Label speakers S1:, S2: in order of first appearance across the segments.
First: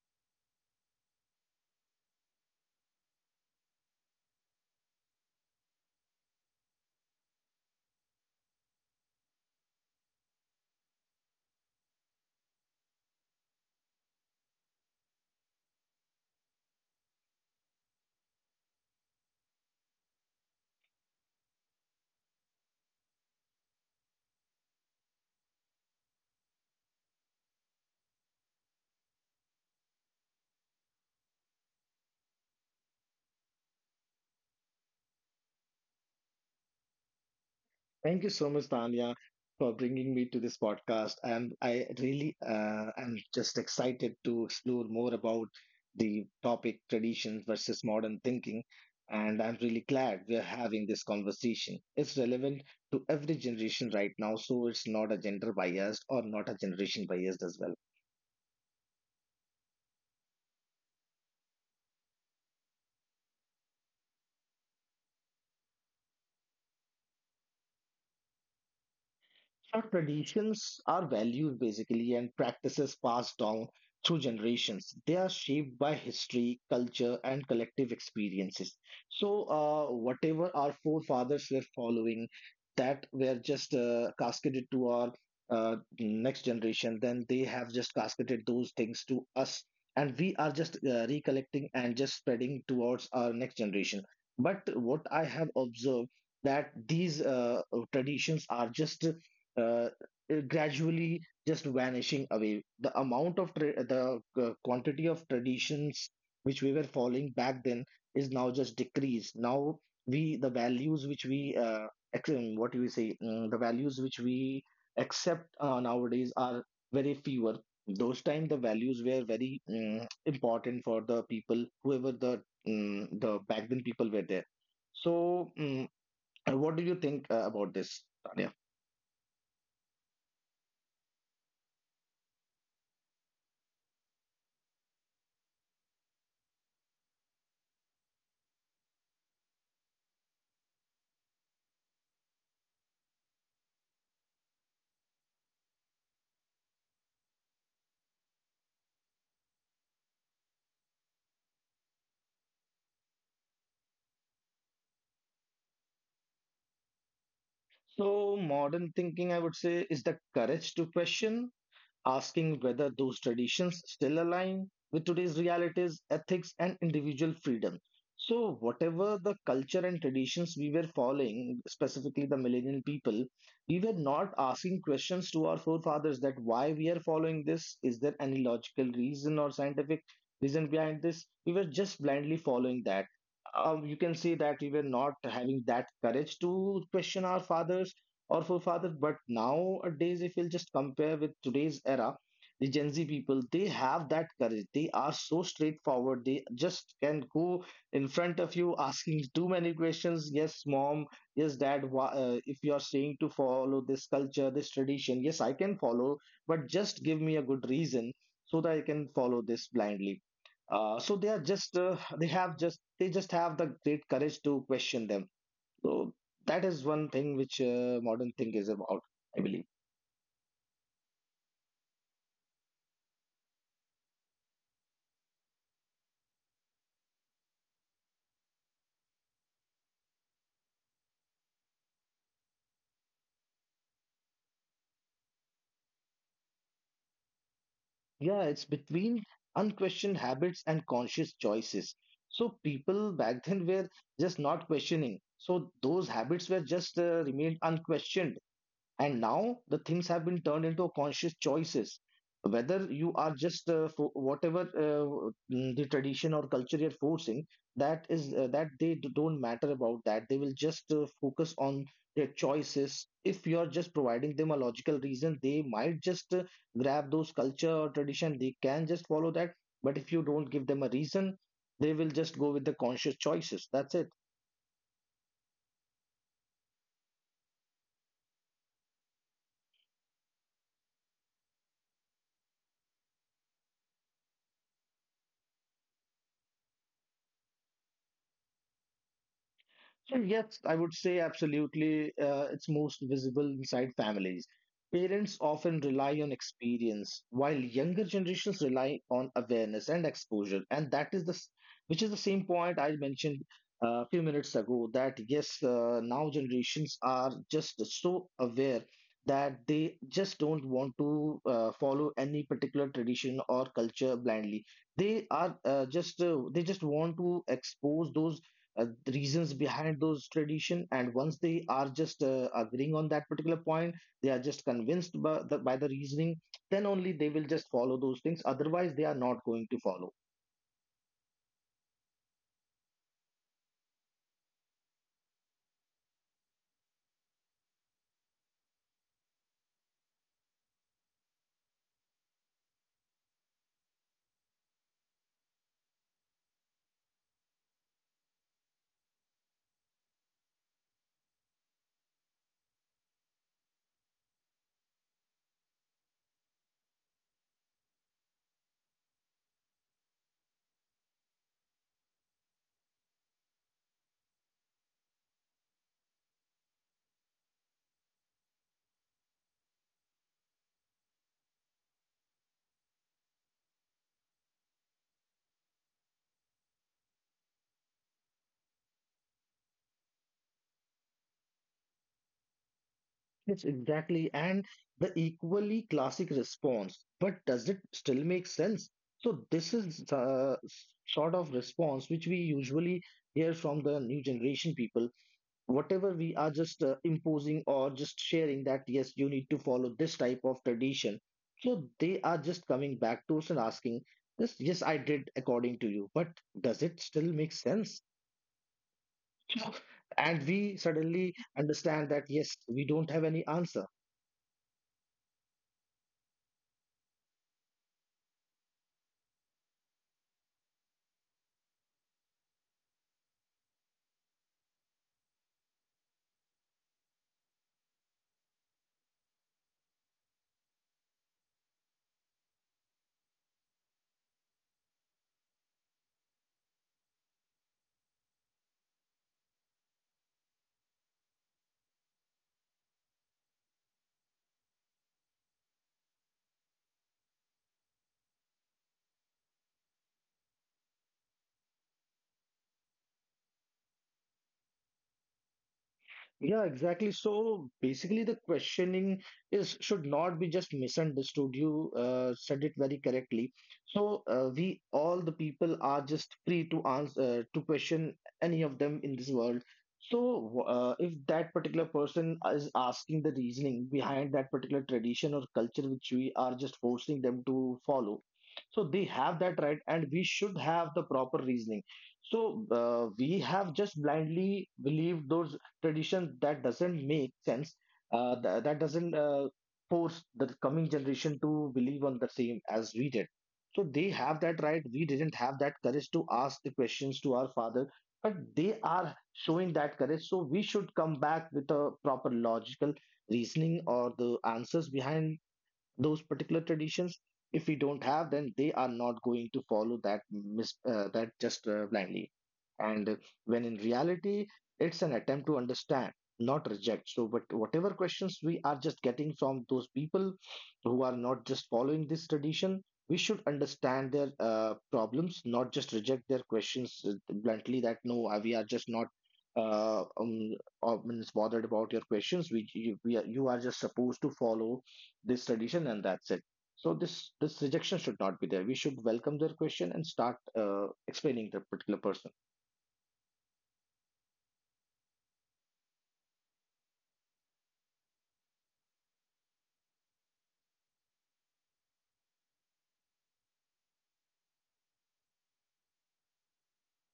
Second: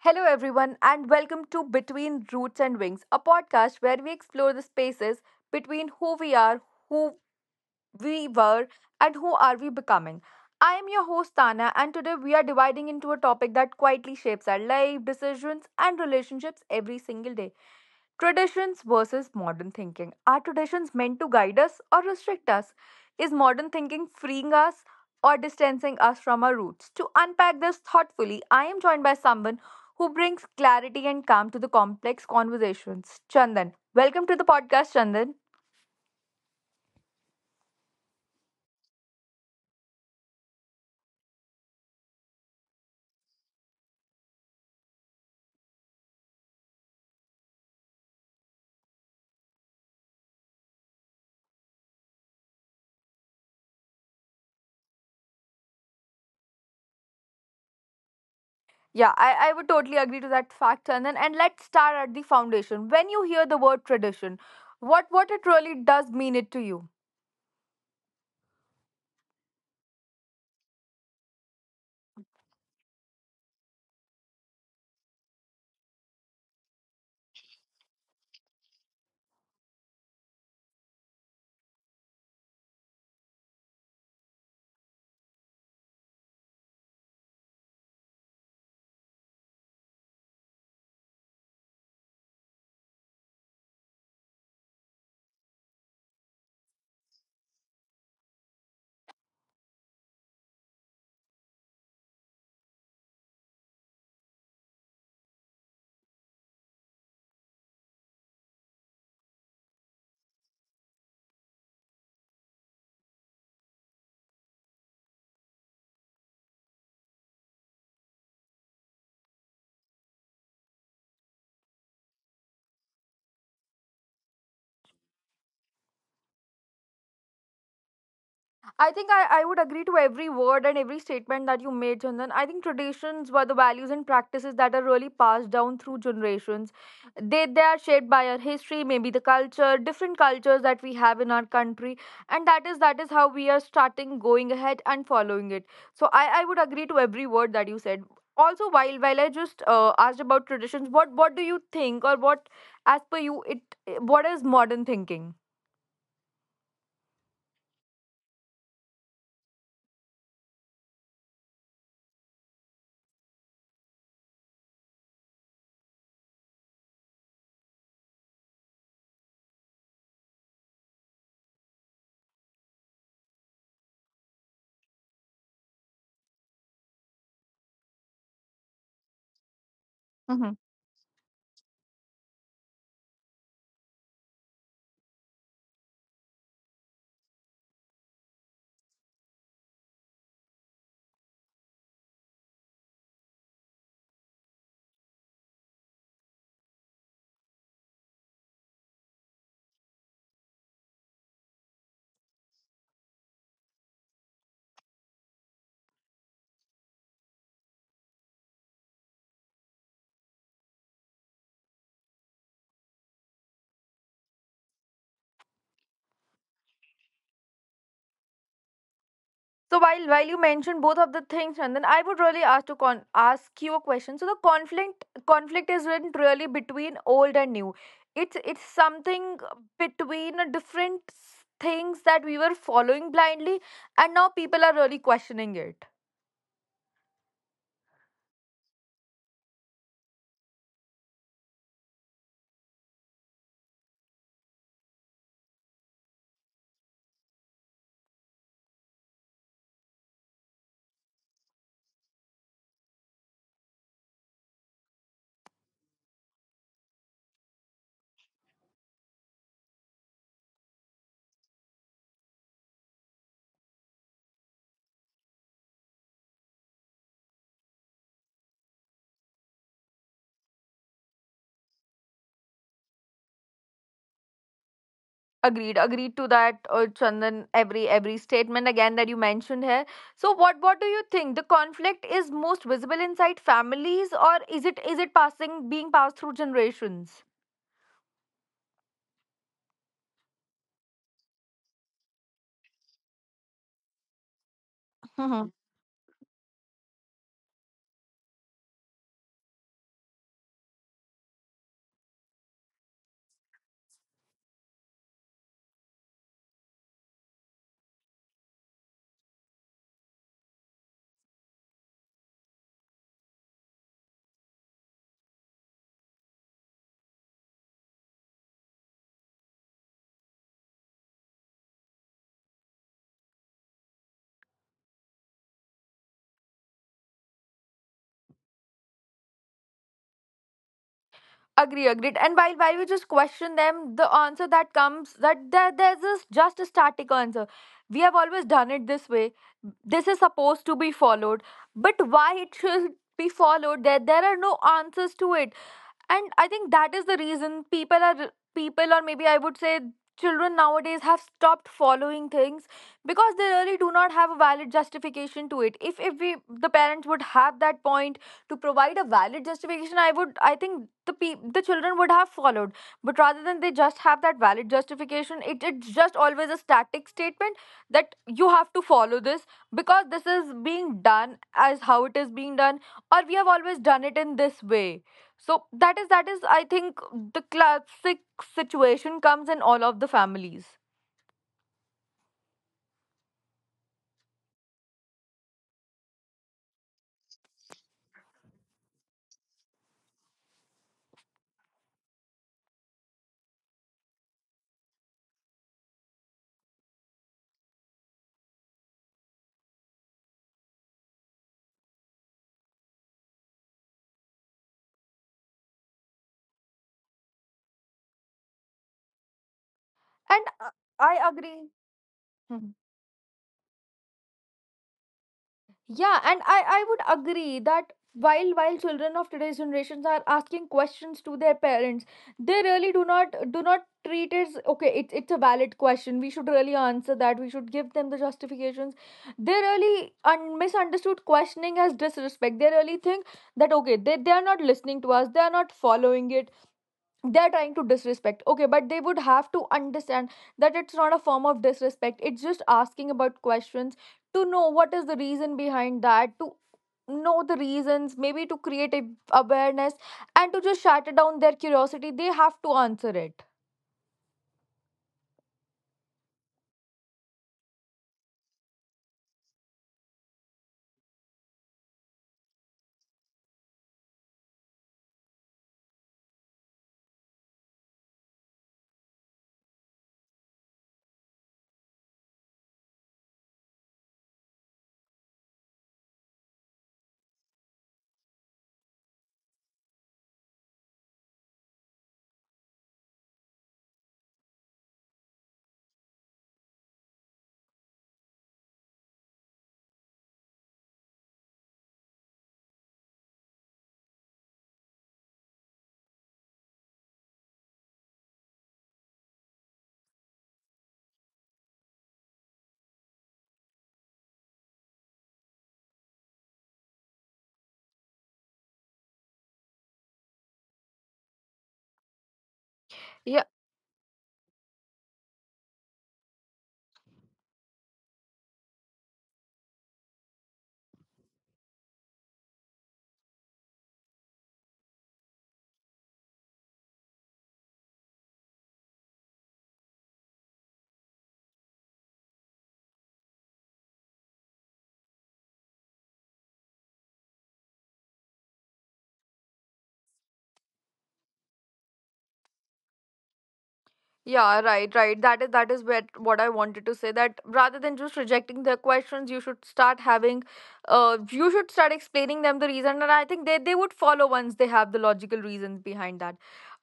S1: Hello, everyone, and welcome to Between Roots and Wings, a podcast where we explore the spaces between who we are, who we were and who are we becoming. I am your host Tana and today we are dividing into a topic that quietly shapes our life, decisions and relationships every single day. Traditions versus modern thinking. Are traditions meant to guide us or restrict us? Is modern thinking freeing us or distancing us from our roots? To unpack this thoughtfully, I am joined by someone who brings clarity and calm to the complex conversations. Chandan. Welcome to the podcast, Chandan.
S2: Thank you so much, Tanya, for bringing me to this podcast. And I really am just excited to explore more about the topic traditions versus modern thinking. And I'm really glad we're having this conversation. It's relevant to every generation right now, so it's not a gender biased or not a generation biased as well.
S1: Yeah, I would totally agree to that fact, Chandan. And let's start at the foundation. When you hear the word tradition, what it really does mean it to you?
S2: So traditions are values basically and practices passed down through generations. They are shaped by history, culture, and collective experiences. So whatever our forefathers were following, that were just cascaded to our next generation. Then they have just cascaded those things to us, and we are just recollecting and just spreading towards our next generation. But what I have observed that these traditions are just uh, uh, gradually just vanishing away. The amount of the quantity of traditions which we were following back then is now just decreased. Now we the values which we what do we say? The values which we accept nowadays are very fewer. Those time the values were very important for the people whoever the the back then people were there. So what do you think about this, Tanya?
S1: I think I would agree to every word and every statement that you made, Chandan. I think traditions were the values and practices that are really passed down through generations. They are shaped by our history, maybe the culture, different cultures that we have in our country. And that is how we are starting going ahead and following it. So I would agree to every word that you said. Also, while I just asked about traditions, what do you think or what as per you it what is modern thinking?
S2: So, modern thinking, I would say, is the courage to question, asking whether those traditions still align with today's realities, ethics, and individual freedom. So, whatever the culture and traditions we were following, specifically the millennial people, we were not asking questions to our forefathers that why we are following this, is there any logical reason or scientific reason behind this? We were just blindly following that. You can say that we were not having that courage to question our fathers or forefathers. But nowadays, if we will just compare with today's era, the Gen Z people, they have that courage. They are so straightforward. They just can go in front of you asking too many questions. Yes, mom. Yes, dad. Why, if you are saying to follow this culture, this tradition, yes, I can follow, but just give me a good reason so that I can follow this blindly. So they just have the great courage to question them, so that is one thing which modern thing is about, I believe.
S1: So while you mentioned both of the things, and then I would really ask to ask you a question. So the conflict is written really between old and new. It's something between a different things that we were following blindly, and now people are really questioning it.
S2: Yeah, it's between unquestioned habits and conscious choices. So people back then were just not questioning. So those habits were just remained unquestioned, and now the things have been turned into conscious choices, whether you are just for whatever the tradition or culture you're forcing, that is that they don't matter about that. They will just focus on their choices. If you're just providing them a logical reason, they might just grab those culture or tradition, they can just follow that. But if you don't give them a reason, they will just go with the conscious choices, that's it.
S1: Agreed, agreed to that, Chandan. Every statement again that you mentioned here. So what do you think? The conflict is most visible inside families, or is it passing being passed through generations?
S2: So yes, I would say absolutely. It's most visible inside families. Parents often rely on experience, while younger generations rely on awareness and exposure. And that is which is the same point I mentioned a few minutes ago. That yes, now generations are just so aware that they just don't want to follow any particular tradition or culture blindly. They just want to expose those the reasons behind those tradition, and once they are just agreeing on that particular point, they are just convinced by by the reasoning, then only they will just follow those things, otherwise they are not going to follow.
S1: Agree, agreed. And while we just question them, the answer that comes that there's this just a static answer. We have always done it this way. This is supposed to be followed, but why it should be followed? There are no answers to it. And I think that is the reason people are people or maybe I would say children nowadays have stopped following things because they really do not have a valid justification to it. If we the parents would have that point to provide a valid justification, I think the the children would have followed. But rather than they just have that valid justification, it's just always a static statement that you have to follow this because this is being done as how it is being done or we have always done it in this way so that is I think the classic situation comes in all of the families.
S2: Yes, exactly. And the equally classic response, but does it still make sense? So this is the sort of response which we usually hear from the new generation people. Whatever we are just imposing or just sharing, that yes, you need to follow this type of tradition, so they are just coming back to us and asking this, yes, I did according to you, but does it still make sense?
S1: And
S2: And we
S1: I agree.
S2: suddenly understand that
S1: Mhm.
S2: yes, we don't have any answer.
S1: Yeah, and I would agree that while children of today's generations are asking questions to their parents, they really do not treat it as okay, it's a valid question. We should really answer that. We should give them the justifications. They really misunderstood questioning as disrespect. They really think that okay, they are not listening to us, they are not following it, they're trying to disrespect, okay, but they would have to understand that it's not a form of disrespect, it's just asking about questions to know what is the reason behind that, to know the reasons, maybe to create a awareness, and to just shatter down their curiosity they have to answer it.
S2: Yeah, exactly. So basically, the questioning is should not be just misunderstood. You said it very correctly. So we all the people are just free to answer to question any of them in this world. So if that particular person is asking the reasoning behind that particular tradition or culture which we are just forcing them to follow, so they have that right, and we should have the proper reasoning. So we have just blindly believed those tradition that doesn't make sense, that doesn't force the coming generation to believe on the same as we did. So they have that right. We didn't have that courage to ask the questions to our father, but they are showing that courage, so we should come back with a proper logical reasoning or the answers behind those particular traditions. If we don't have, then they are not going to follow that that just blindly. And when in reality it's an attempt to understand, not reject. So but whatever questions we are just getting from those people who are not just following this tradition, we should understand their problems, not just reject their questions bluntly, that no, we are just not uh, um, means bothered about your questions. We you, we are, You are just supposed to follow this tradition and that's it. So this rejection should not be there. We should welcome their question and start explaining the particular person.
S1: Yeah, right, right. That is what I wanted to say. That rather than just rejecting their questions, you should start having, you should start explaining them the reason, and I think they would follow once they have the logical reasons behind that.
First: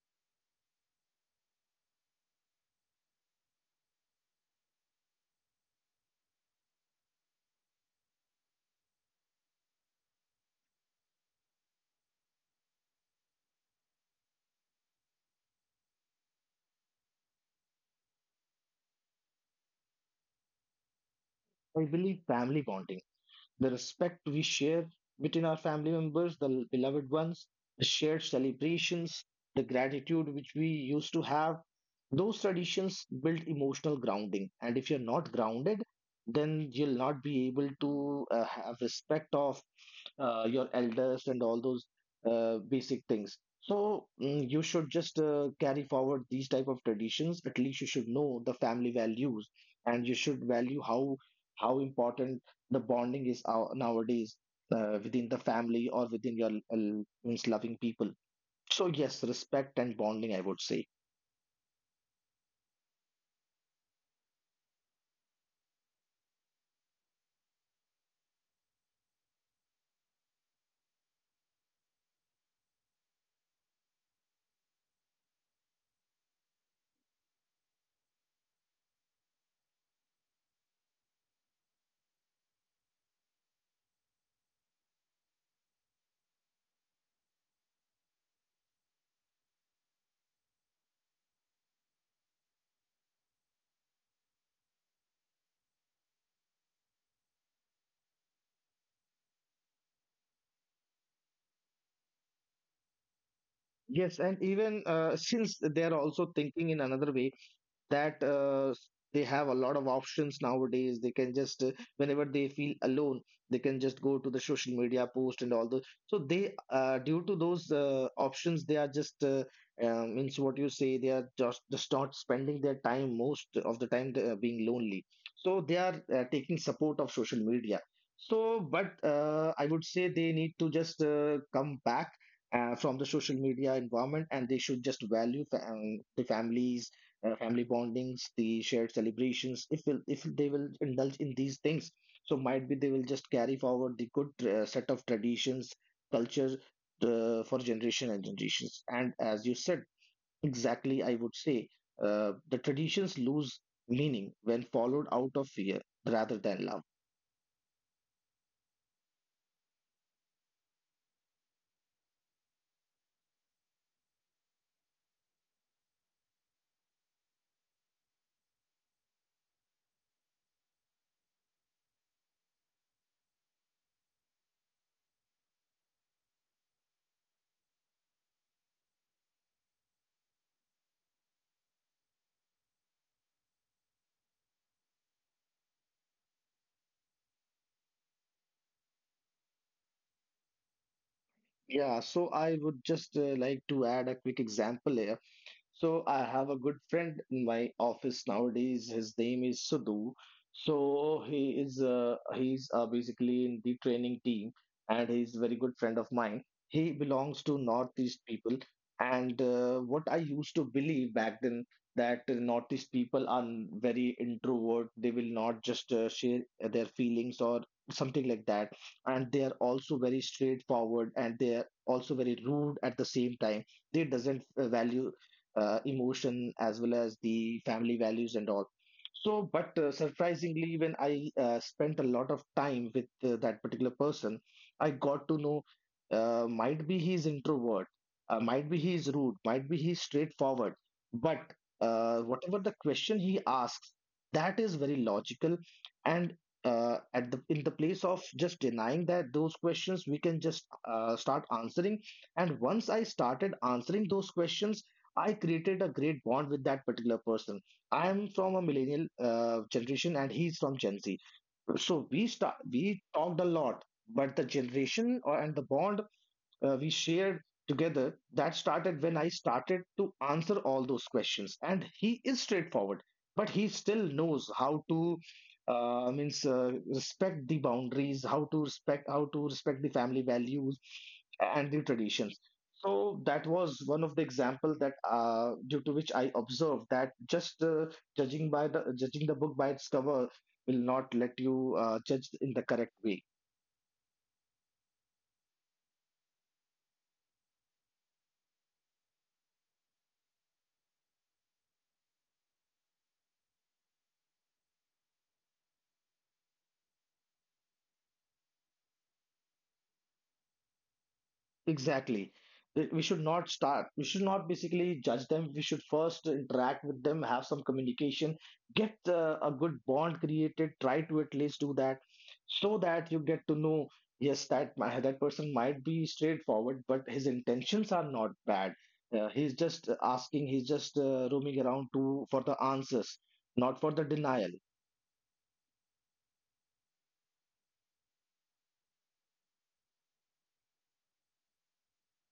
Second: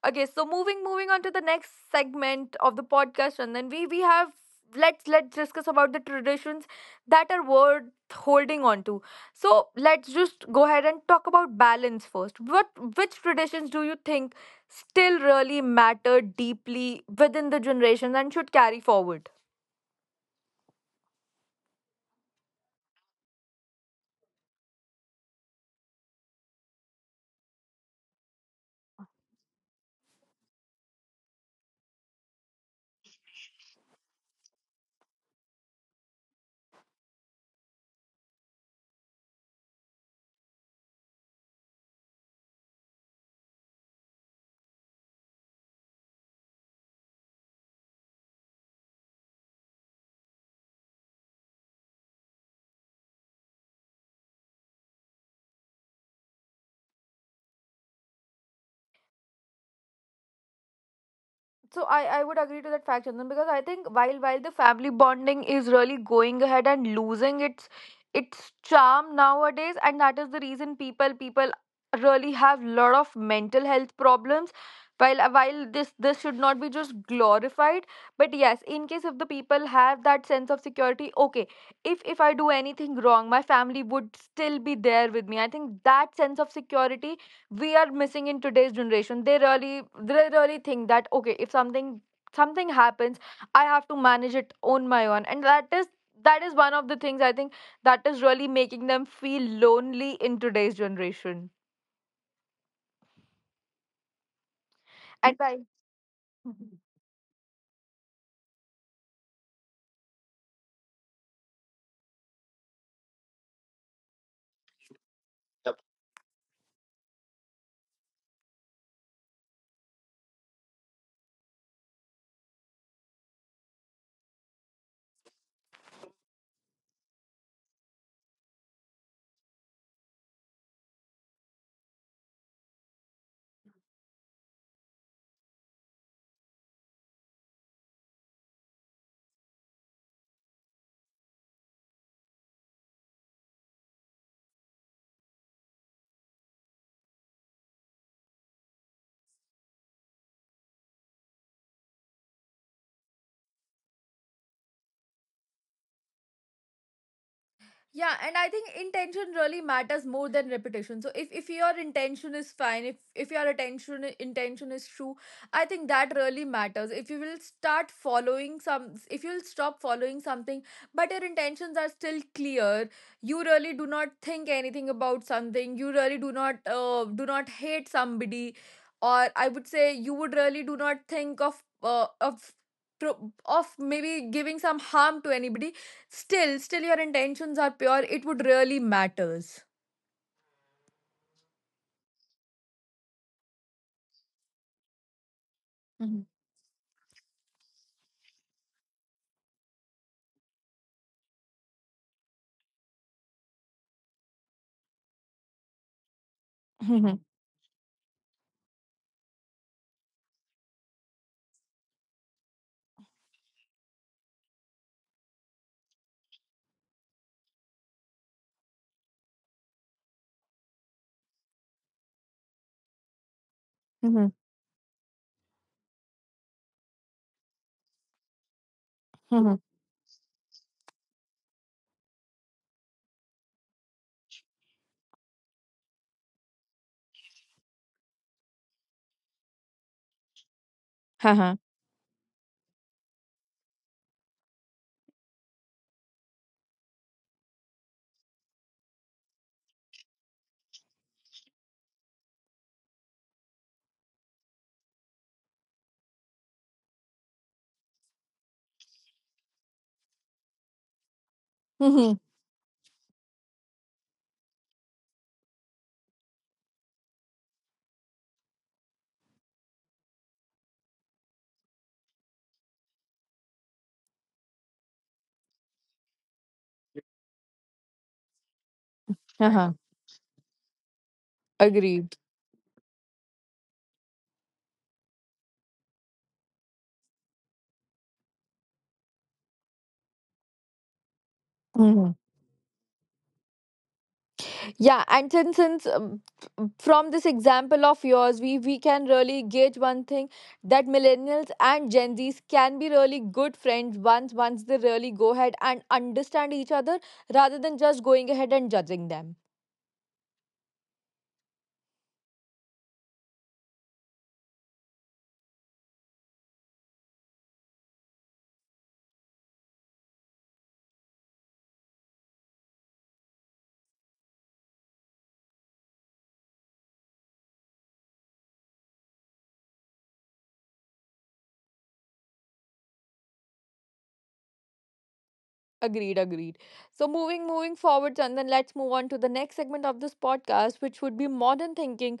S1: Okay, so moving on to the next segment of the podcast, and then we have let's discuss about the traditions that are worth holding on to. So let's just go ahead and talk about balance first. What which traditions do you think still really mattered deeply within the generations and should carry forward?
S2: I believe family bonding, the respect we share between our family members, the beloved ones, the shared celebrations, the gratitude which we used to have, those traditions build emotional grounding. And if you're not grounded, then you'll not be able to have respect of your elders and all those basic things. So you should just carry forward these type of traditions. At least you should know the family values, and you should value how important the bonding is our, nowadays within the family or within your means loving people. So yes, respect and bonding, I would say.
S1: So I would agree to that fact, Chandan, because I think while the family bonding is really going ahead and losing its charm nowadays, and that is the reason people really have lot of mental health problems. While this this should not be just glorified, but yes, in case if the people have that sense of security, okay, if I do anything wrong, my family would still be there with me. I think that sense of security we are missing in today's generation. They really they really think that okay, if something happens I have to manage it on my own, and that is one of the things I think that is really making them feel lonely in today's generation
S2: Yes, and even
S1: and by
S2: since they are also thinking in another way, that they have a lot of options nowadays. They can just whenever they feel alone, they can just go to the social media post and all those. So they due to those options, they are just means what you say, they are just not spending their time most of the time they being lonely, so they are taking support of social media. So but I would say they need to just come back from the social media environment, and they should just value the families, family bondings, the shared celebrations. If will, if they will indulge in these things, so might be they will just carry forward the good set of traditions, culture, for generation and generations. And as you said, exactly, I would say the traditions lose meaning when followed out of fear rather than love.
S1: Yeah, and I think intention really matters more than reputation. So if your intention is fine, if your attention intention is true, I think that really matters. If you will start following some, if you'll stop following something but your intentions are still clear, you really do not think anything about something, you really do not hate somebody, or I would say you would really do not think of of maybe giving some harm to anybody. Still still your intentions are pure, it would really matters.
S2: Yeah, so I would just like to add a quick example here. So I have a
S1: Mhm.
S2: good friend in my office nowadays. His name is Sidhu. So he is he's basically in the training team, and he's a very good friend of mine. He belongs to
S1: Mhm.
S2: Northeast people, and what I used to believe back then, that the Northeast people are very introvert. They will not just share their feelings or something like that, and they are also very straightforward and they are also very rude at the same time. They doesn't
S1: Mhm.
S2: value emotion as well as the family values and all. So, but
S1: Mhm.
S2: surprisingly, when I spent a lot of time with that particular person, I got to know might be he's introvert, might be he's rude, might be he's straightforward, but
S1: Haha.
S2: whatever the question he asks, that is very logical, and at the in the place of just denying that those questions, we can just start answering. And once I started answering those questions, I created a great bond with that particular person. I am from a millennial generation and he's from Gen Z. So
S1: Mhm.
S2: we talked a lot, but the generation and the bond we shared together, that started when I started to answer all those questions. And he is straightforward, but he still knows how to means respect the boundaries, how to respect
S1: Haha.
S2: the family values and
S1: Agreed.
S2: the traditions. So that was one of the example that due to which I observed that just judging by the judging the book by its cover will not let you
S1: Mhm.
S2: judge in the correct way.
S1: Yeah, and since from this example of yours, we can really gauge one thing that millennials and Gen Zs can be really good friends once they really go ahead and understand each other rather than just going ahead and judging them.
S2: Exactly. We should not start. We should not basically judge them. We should first interact with them, have some communication, get a good bond created. Try to at least do that, so that you get to know. Yes, that that person might be straightforward, but his intentions are not bad. He's just asking. He's just roaming around to for the answers, not for the denial.
S1: Agreed, agreed. So moving forward, Chandan, let's move on to the next segment of this podcast, which would be modern thinking,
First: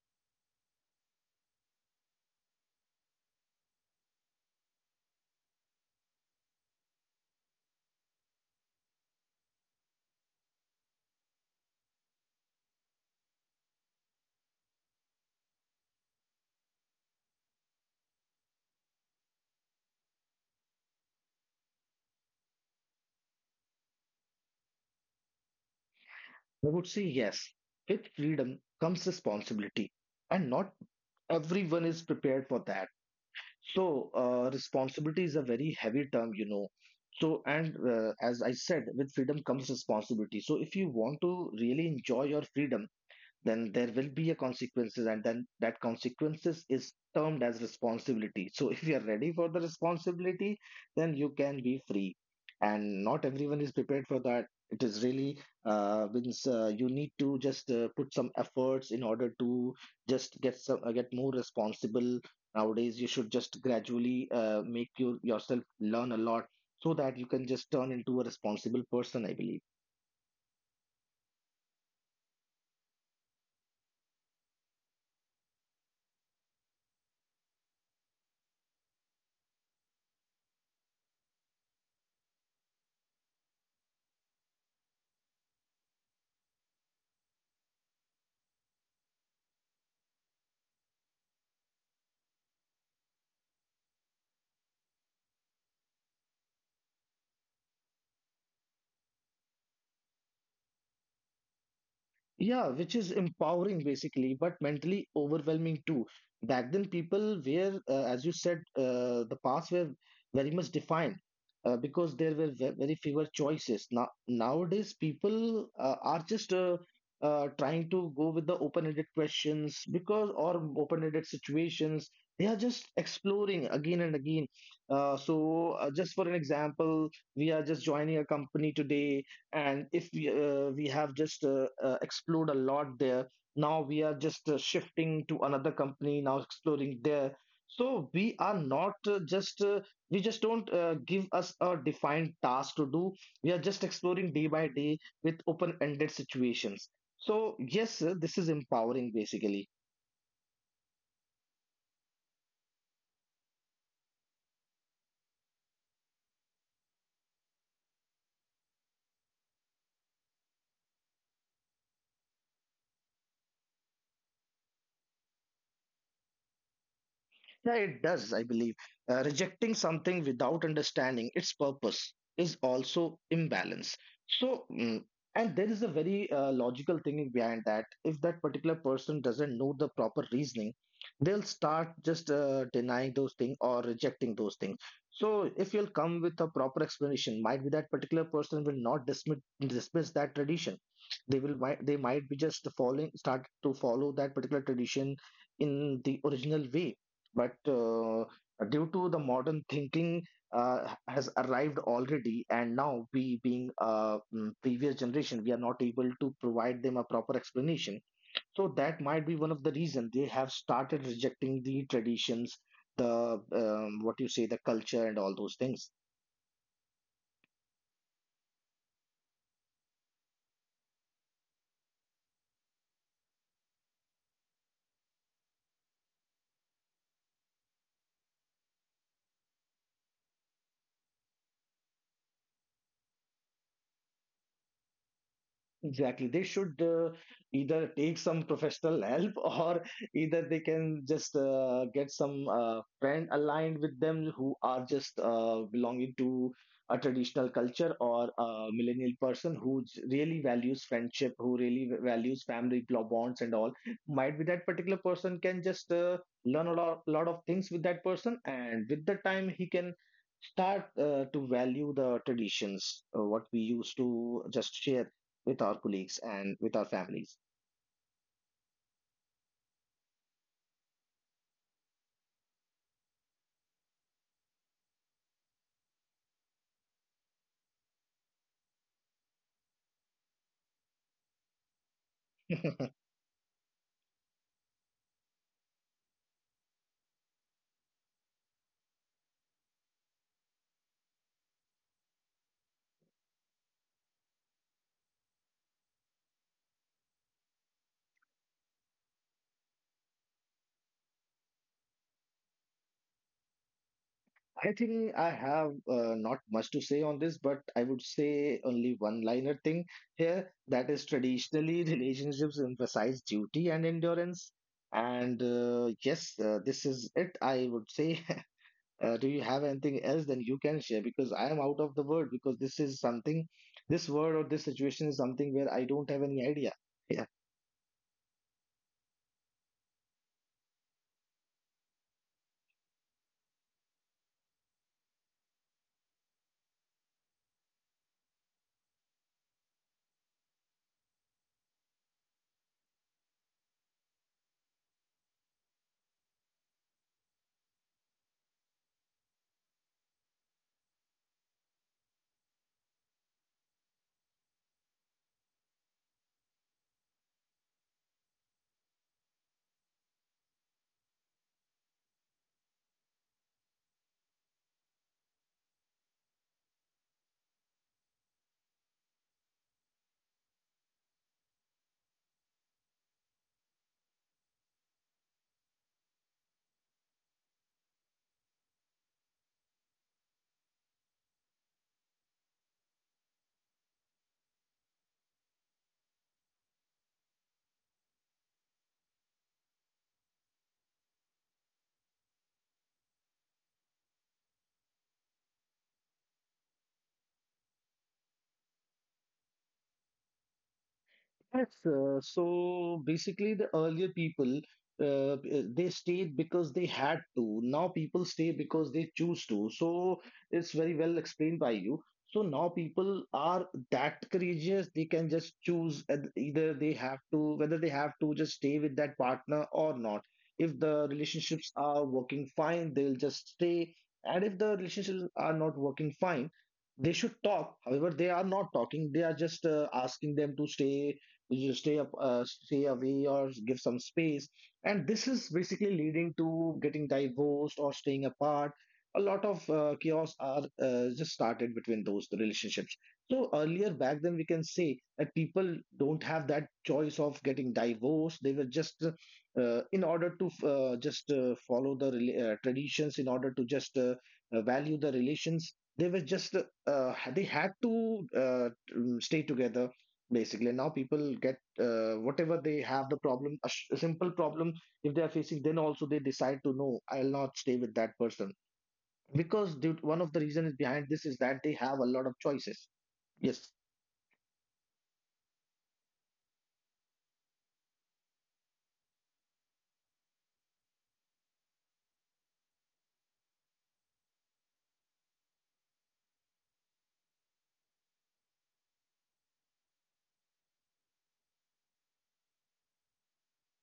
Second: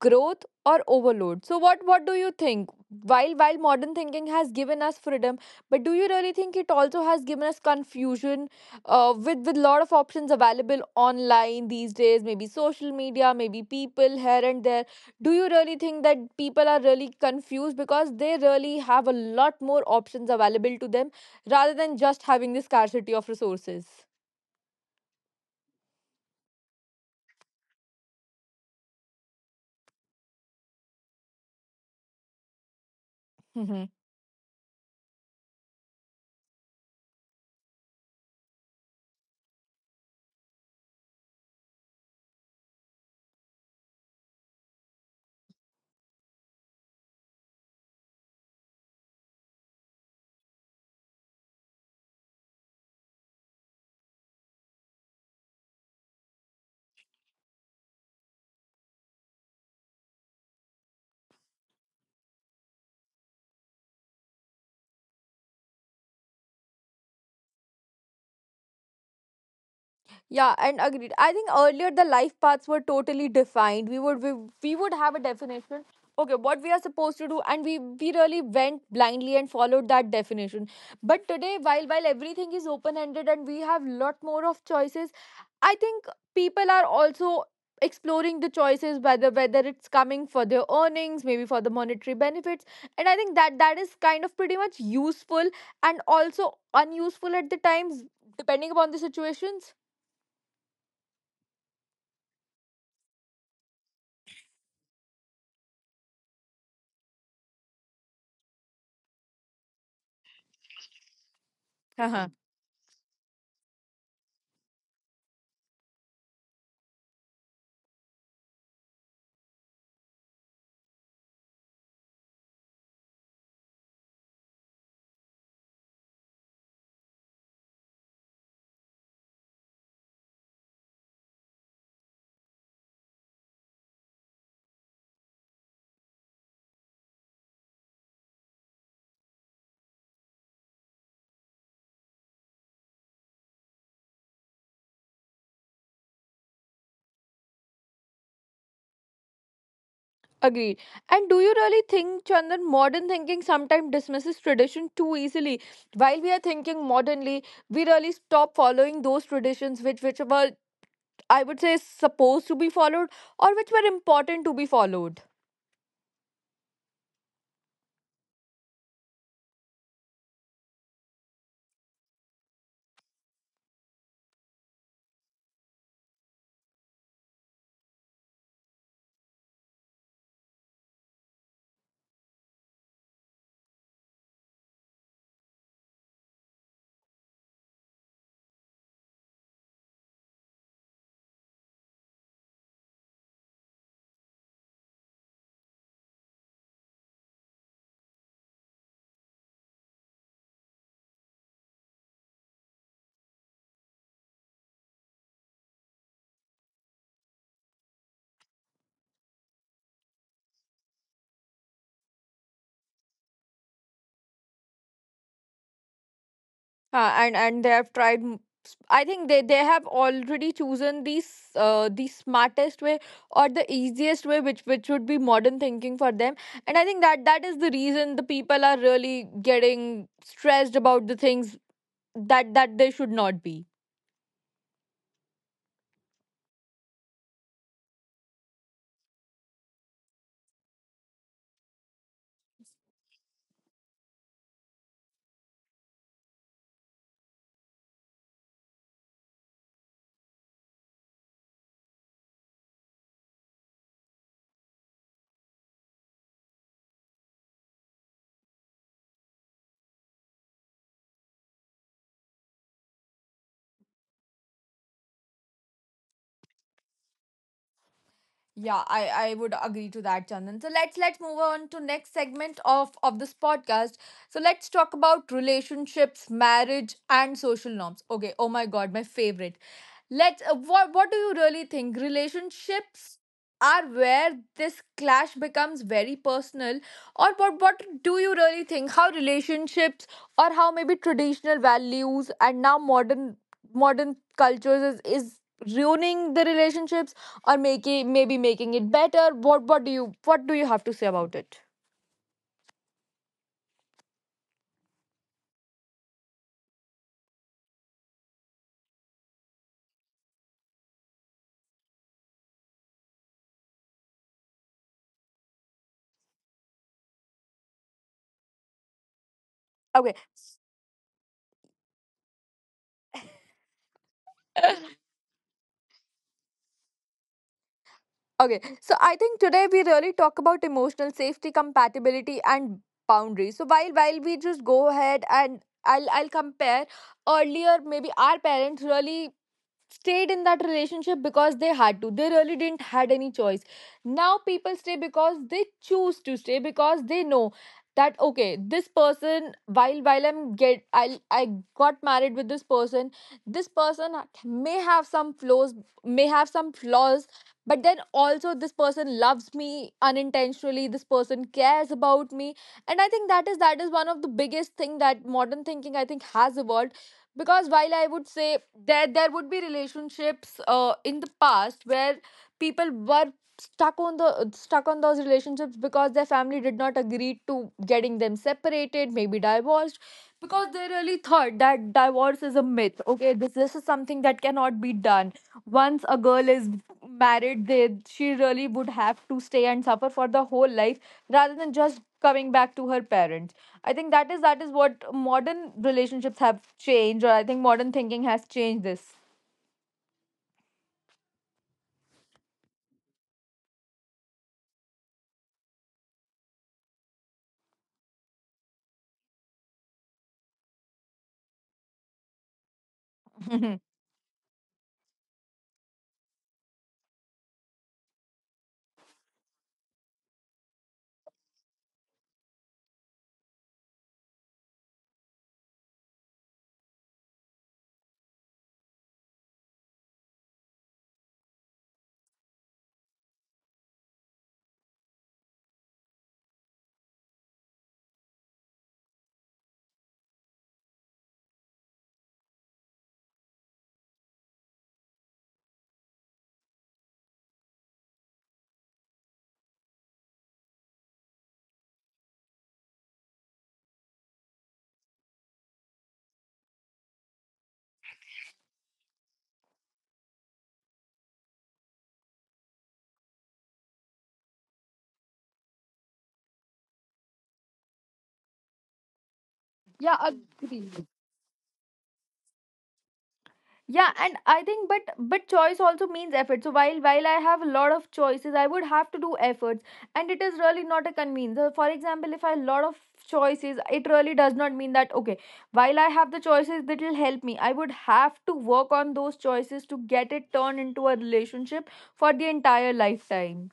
S1: growth or overload. So what do you think? While modern thinking has given us freedom, but do you really think it also has given us confusion? With lot of options available online these days, maybe social media, maybe people here and there, do you really think that people are really confused because they really have a lot more options available to them rather than just having the scarcity of resources?
S2: I would say yes. With freedom comes responsibility, and not everyone is prepared for that.
S1: Hmm,
S2: So
S1: hmm.
S2: responsibility is a very heavy term, you know. So and as I said, with freedom comes responsibility. So if you want to really enjoy your freedom, then there will be a consequences, and then that consequences is termed as responsibility. So if you are ready for the responsibility, then you can be free, and not everyone is prepared for that. It is really means you need to just put some efforts in order to just get some get more responsible. Nowadays you should just gradually make yourself learn a lot, so that you can just turn into a responsible person, I believe.
S1: Yeah, and agreed. I think earlier the life paths were totally defined. We would have a definition. Okay, what we are supposed to do, and we really went blindly and followed that definition. But today, while everything is open ended and we have lot more of choices, I think people are also exploring the choices, whether it's coming for their earnings, maybe for the monetary benefits, and I think that that is kind of pretty much useful and also unuseful at the times, depending upon the situations.
S2: Yeah, which is empowering basically, but mentally overwhelming too. Back then, people were, as you said, the paths were very much defined because there were very fewer choices. Now, nowadays, people are just trying to go with the open-ended questions, because or open-ended situations. They are just exploring again and again. Just for an example, we are just joining a company today, and if we have just explored a lot there, now we are just shifting to another company, now exploring there. So we are not just we just don't give us a defined task to do. We are just exploring day by day with open ended situations. So yes, this is empowering basically.
S1: Agreed. And do you really think, Chandan, modern thinking sometimes dismisses tradition too easily? While we are thinking modernly, we really stop following those traditions which were I would say supposed to be followed or which were important to be followed.
S2: Yeah, it does, I believe. Rejecting something without understanding its purpose is also imbalance. So, and there is a very logical thinking behind that. If that particular person doesn't know the proper reasoning, they'll start just denying those things or rejecting those things. So, if you'll come with a proper explanation, might be that particular person will not dismiss that tradition. They might be just following start to follow that particular tradition in the original way, but due to the modern thinking has arrived already, and now we being a previous generation, we are not able to provide them a proper explanation. So that might be one of the reason they have started rejecting the traditions, the what you say, the culture and all those things.
S1: And they have tried. I think they have already chosen the the smartest way or the easiest way, which would be modern thinking for them. And I think that that is the reason the people are really getting stressed about the things that that there should not be.
S2: Exactly. They should either take some professional help or either they can just get some friend aligned with them who are just belonging to a traditional culture, or a millennial person who really values friendship, who really values family bonds and all. Might be that particular person can just learn a lot, lot of things with that person, and with the time he can start to value the traditions what we used to just share with our colleagues and with our families.
S1: Yeah, I would agree to that, Chandan. So let's move on to next segment of this podcast. So let's talk about relationships, marriage, and social norms. Okay. Oh my God, my favorite. Let's. What do you really think? Relationships are where this clash becomes very personal, or what do you really think? How relationships, or how maybe traditional values and now modern cultures is ruining the relationships or making maybe making it better, what do you have to say about it?
S2: I think I have not much to say on this, but I would say only one liner thing here, that is traditionally relationships emphasize duty and endurance. And yes, this is it. I would say, do you have anything else then you
S1: Okay.
S2: can share? Because I am out of the word, because this is something, this word or this situation is something where I don't have any idea.
S1: Okay, so I think today we really talk about emotional safety, compatibility, and boundaries. So while we just go ahead, and I'll compare, earlier maybe our parents really stayed in that relationship because they had to. They really didn't had any choice. Now people stay because they choose to stay, because they know that okay, this person, while I'm get I got married with this person, this person may have some flaws but then also this person loves me unintentionally, this person cares about me. And I think that is one of the biggest thing that modern thinking, I think, has evolved. Because while I would say that there would be relationships in the past where people were stuck on the stuck on those relationships because their family did not agree to getting them separated, maybe divorced, because they really thought that divorce is a myth. Okay, this is something that cannot be done. Once a girl is married, they she really would have to stay and suffer for the whole life, rather than just coming back to her parents. I think that is what modern relationships have changed, or I think modern thinking has changed this.
S2: Yes, so basically, the earlier people uh, uh, they stayed because they had to. Now people stay because they choose to. So it's very well explained by you. So now people are that courageous; they can just choose and either they have to, whether they have to just stay with that partner or not. If the relationships are working fine, they'll just stay. And if the relationships are not working fine, they should talk. However, they are not talking. They are just asking them to stay, you should stay up, stay away, or give some space. And this is basically leading to getting divorced or staying apart. A lot of chaos are just started between those relationships. So earlier back then, we can say that people don't have that choice of getting divorced. They were just in order to just follow the traditions, in order to just value the relations. They were just they had to stay together basically. Now people get whatever they have the problem, a simple problem, if they are facing, then also they decide to, no, I'll not stay with that person, because due
S1: Yeah,
S2: one of the reasons
S1: agree.
S2: behind this is that they have a lot of choices. Yes.
S1: Yeah, and I think but choice also means effort. So while I have a lot of choices, I would have to do efforts, and it is really not a convenience. So for example, if I have a lot of choices, it really does not mean that okay, while I have the choices that will help me, I would have to work on those choices to get it turned into a relationship for the entire lifetime.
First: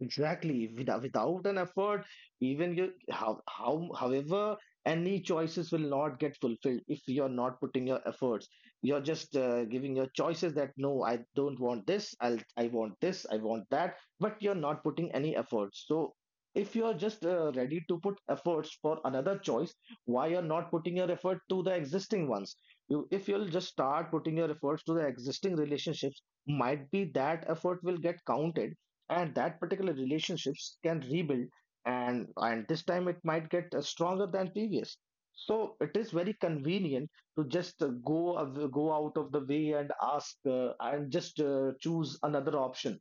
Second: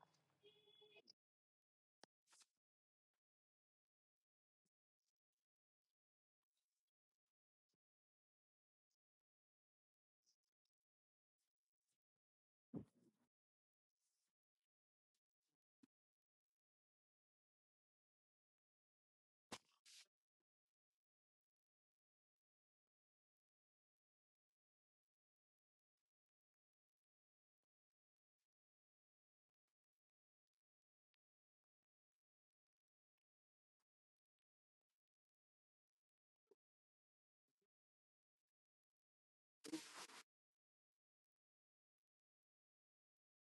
S2: Exactly. Without an effort, even you how however any choices will not get fulfilled if you're not putting your efforts. You're just giving your choices that no, I don't want this. I want this. I want that. But you're not putting any efforts. So if you're just ready to put efforts for another choice, why you're not putting your effort to the existing ones? If you'll just start putting your efforts to the existing relationships, might be that effort will get counted, and that particular relationships can rebuild, and this time it might get stronger than previous. So it is very convenient to just go out of the way and ask and just choose another option,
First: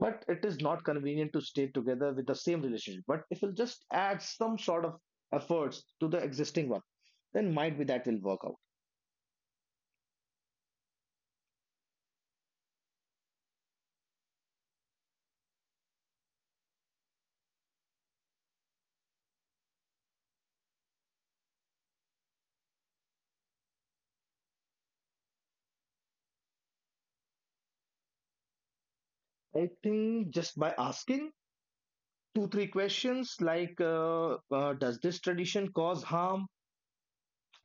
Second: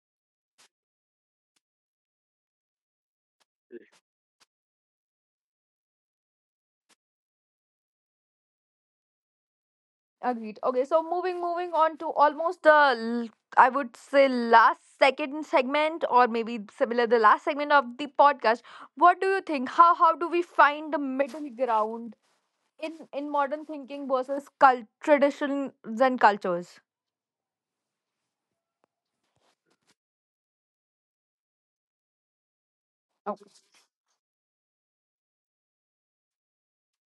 S2: but it is not convenient to stay together with the same relationship. But if you'll just add some sort of efforts to the existing one, then might be that will work
S1: Agreed. Okay, so moving on to almost the I would say last second segment, or maybe similar, the last segment of the podcast. What do you think? How do we find the middle ground in modern thinking versus cult traditions and cultures?
S2: out. I think just by asking two three questions like does this tradition cause harm,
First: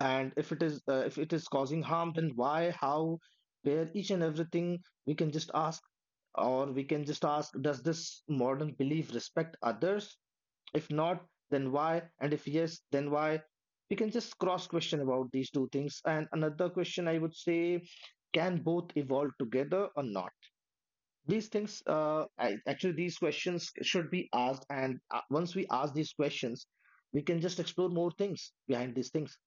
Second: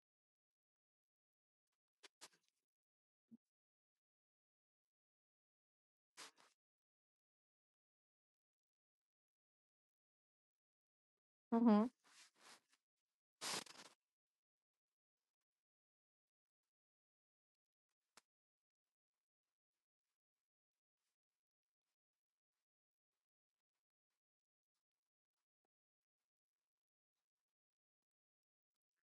S2: and if it is causing harm, then why, how, where, each and everything we can just ask. Or we can just ask, does this modern belief respect others? If not, then why?
S1: Okay.
S2: And if yes, then why? We can just cross question about these two things. And another question I would say, can both evolve together or not? These things actually these questions should be asked, and once we ask these questions, we can just explore more things behind these things.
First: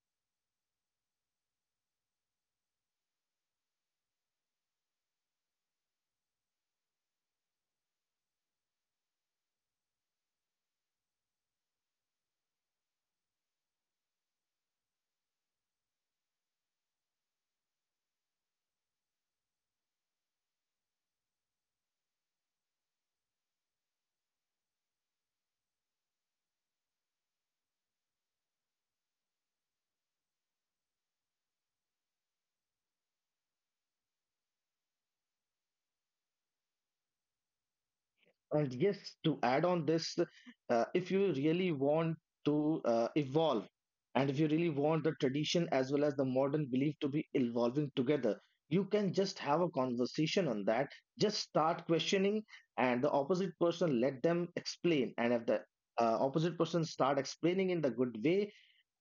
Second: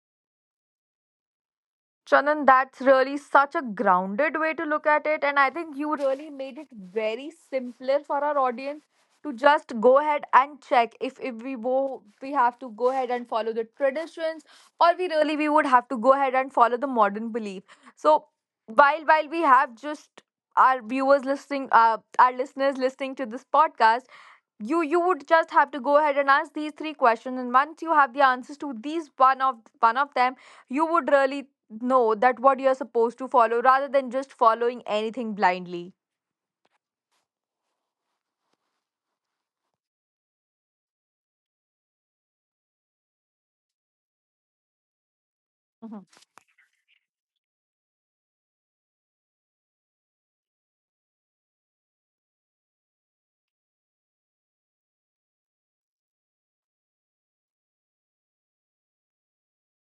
S1: Chandan, that's really such a grounded way to look at it. And I think you really made it very simpler for our audience to just go ahead and check if, we we have to go ahead and follow the traditions, or we would have to go ahead and follow the modern belief. So while we have just our viewers listening, our listeners listening to this podcast, you would just have to go ahead and ask these three questions, and once you have the answers to these, one of them, you would really know that what you're supposed to follow, rather than just following anything blindly.
S2: And yes, to add on this, if you really want to evolve, and if you really want the
S1: Mm-hmm.
S2: tradition as well as the modern belief to be evolving together, you can just have a conversation on that. Just start questioning, and the opposite person, let them explain. And if the opposite person start explaining in the good way,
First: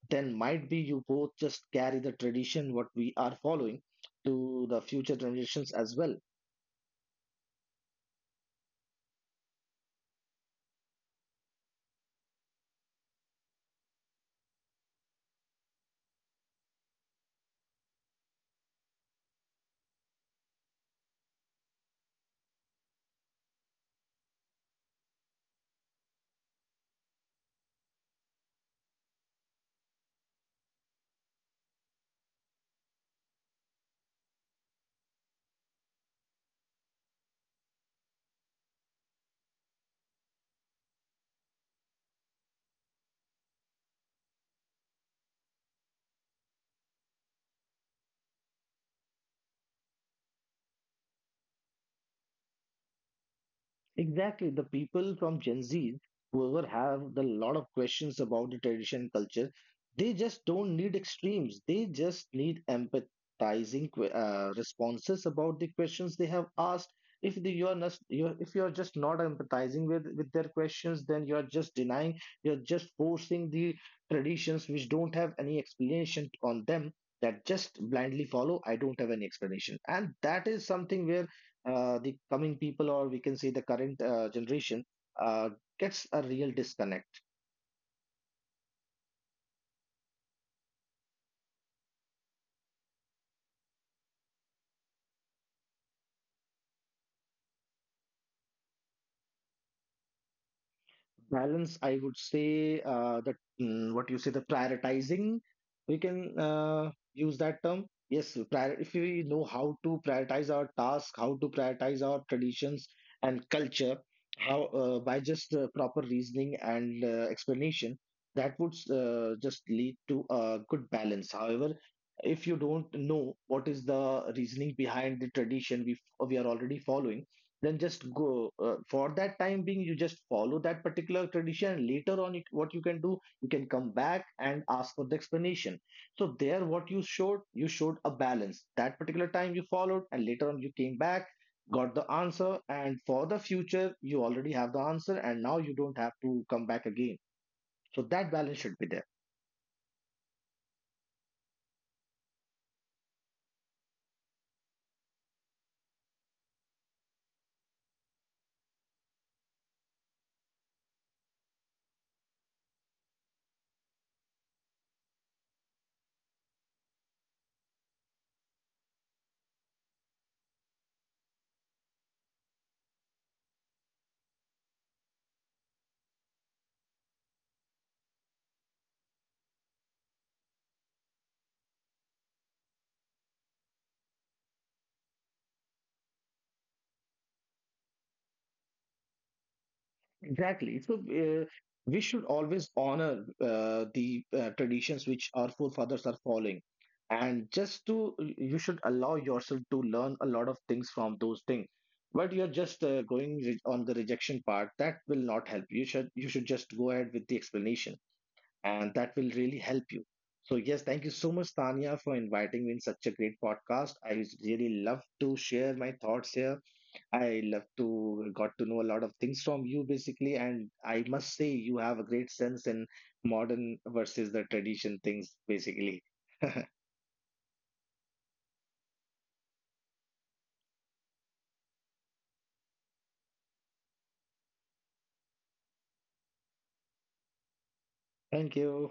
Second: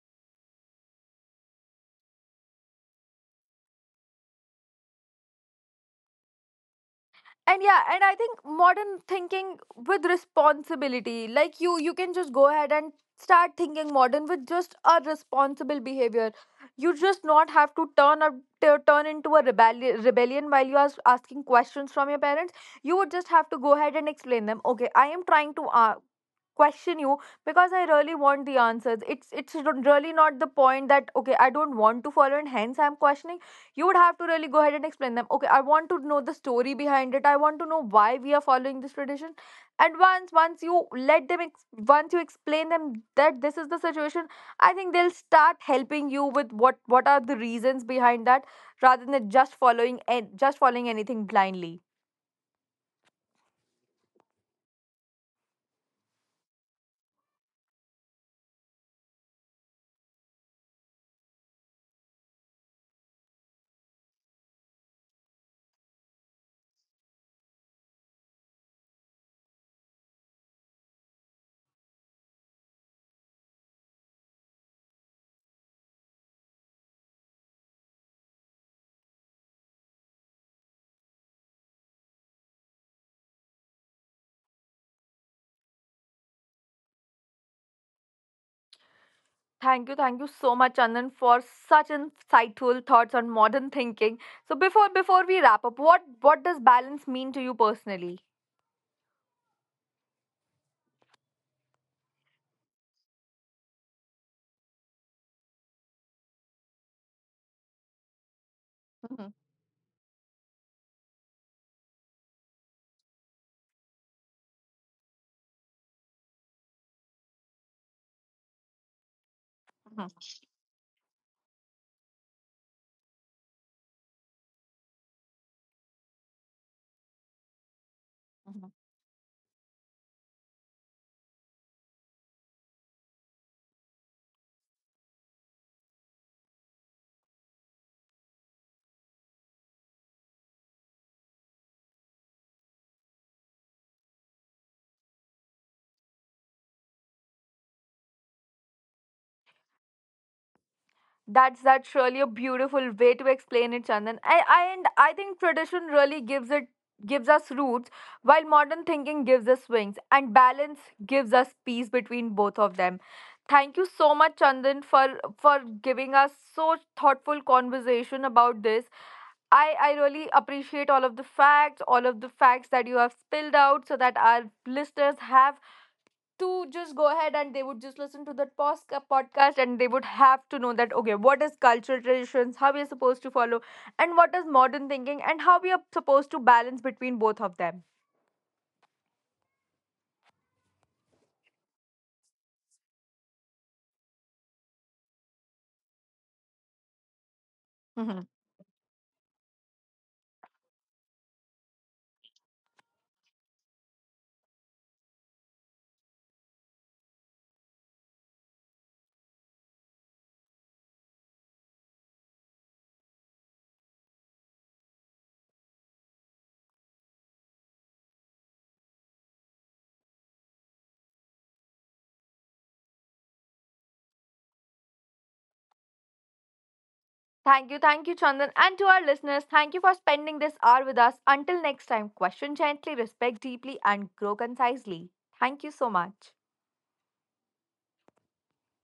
S2: then might be you both just carry the tradition what we are following to the future generations as well.
S1: And yeah, and I think modern thinking with responsibility, like you can just go ahead and start thinking modern with just a responsible behavior. You just not have to turn into a rebellion while you are asking questions from your parents. You would just have to go ahead and explain them, okay, I am trying to question you because I really want the answers. It's really not the point that okay, I don't want to follow and hence I'm questioning. You would have to really go ahead and explain them. Okay, I want to know the story behind it. I want to know why we are following this tradition. And once you once you explain them that this is the situation, I think they'll start helping you with what are the reasons behind that, rather than just following and just following anything blindly.
S2: Exactly. The people from Gen Z, whoever have the lot of questions about the tradition and culture, they just don't need extremes. They just need empathizing responses about the questions they have asked. If the, you are not, you're, if you are just not empathizing with their questions, then you are just denying, you are just forcing the traditions which don't have any explanation on them, that just blindly follow. I don't have any explanation, and that is something where the coming people, or we can say the current generation uh, gets a real disconnect.
S1: Thank you so much, Anand, for such insightful thoughts on modern thinking. So before we wrap up, what does balance mean to you personally?
S2: Balance, I would say that, what you say, the prioritizing, we can use that term. Yes, if
S1: Mhm.
S2: we know how to prioritize our task, how to prioritize our traditions and culture, how by just proper reasoning and explanation, that would just
S1: Mhm.
S2: lead to a good balance. However, if you don't know what is the reasoning behind the tradition we are already following, then just
S1: Mhm.
S2: go for that time being you just follow that particular tradition. Later on, what you can do, you can come back and ask for the explanation. So there, what you showed a balance. That particular time you followed, and later on you came back, got the answer, and for the future you already have the answer, and now you don't have to come back again. So that balance should be there.
S1: That's really a beautiful way to explain it, Chandan. I and I think tradition really gives us roots, while modern thinking gives us wings, and balance gives us peace between both of them. Thank you so much, Chandan, for giving us so thoughtful conversation about this. I really appreciate all of the facts, all of the facts that you have spilled out, so that our listeners have to just go ahead and they would just listen to that podcast, and they would have to know that okay, what is cultural traditions, how we are supposed to follow, and what is modern thinking, and how we are supposed to balance between both of them.
S2: Exactly. So we should always honor the traditions which our forefathers are following. And
S1: Mhm.
S2: you should allow yourself to learn a lot of things from those things. But you're just on the rejection part. That will not help. You should just go ahead with the explanation, and that will really help you. So yes, thank you so much, Tanya, for inviting me in such a great podcast. I really love to share my thoughts here. I love to got to know a lot of things from you basically, and I must say you have a great sense in modern versus the tradition things basically.
S1: Thank you, Chandan. And to our listeners, thank you for spending this hour with us. Until next time, question gently, respect deeply, and grow concisely. Thank you so much.
S2: Thank you.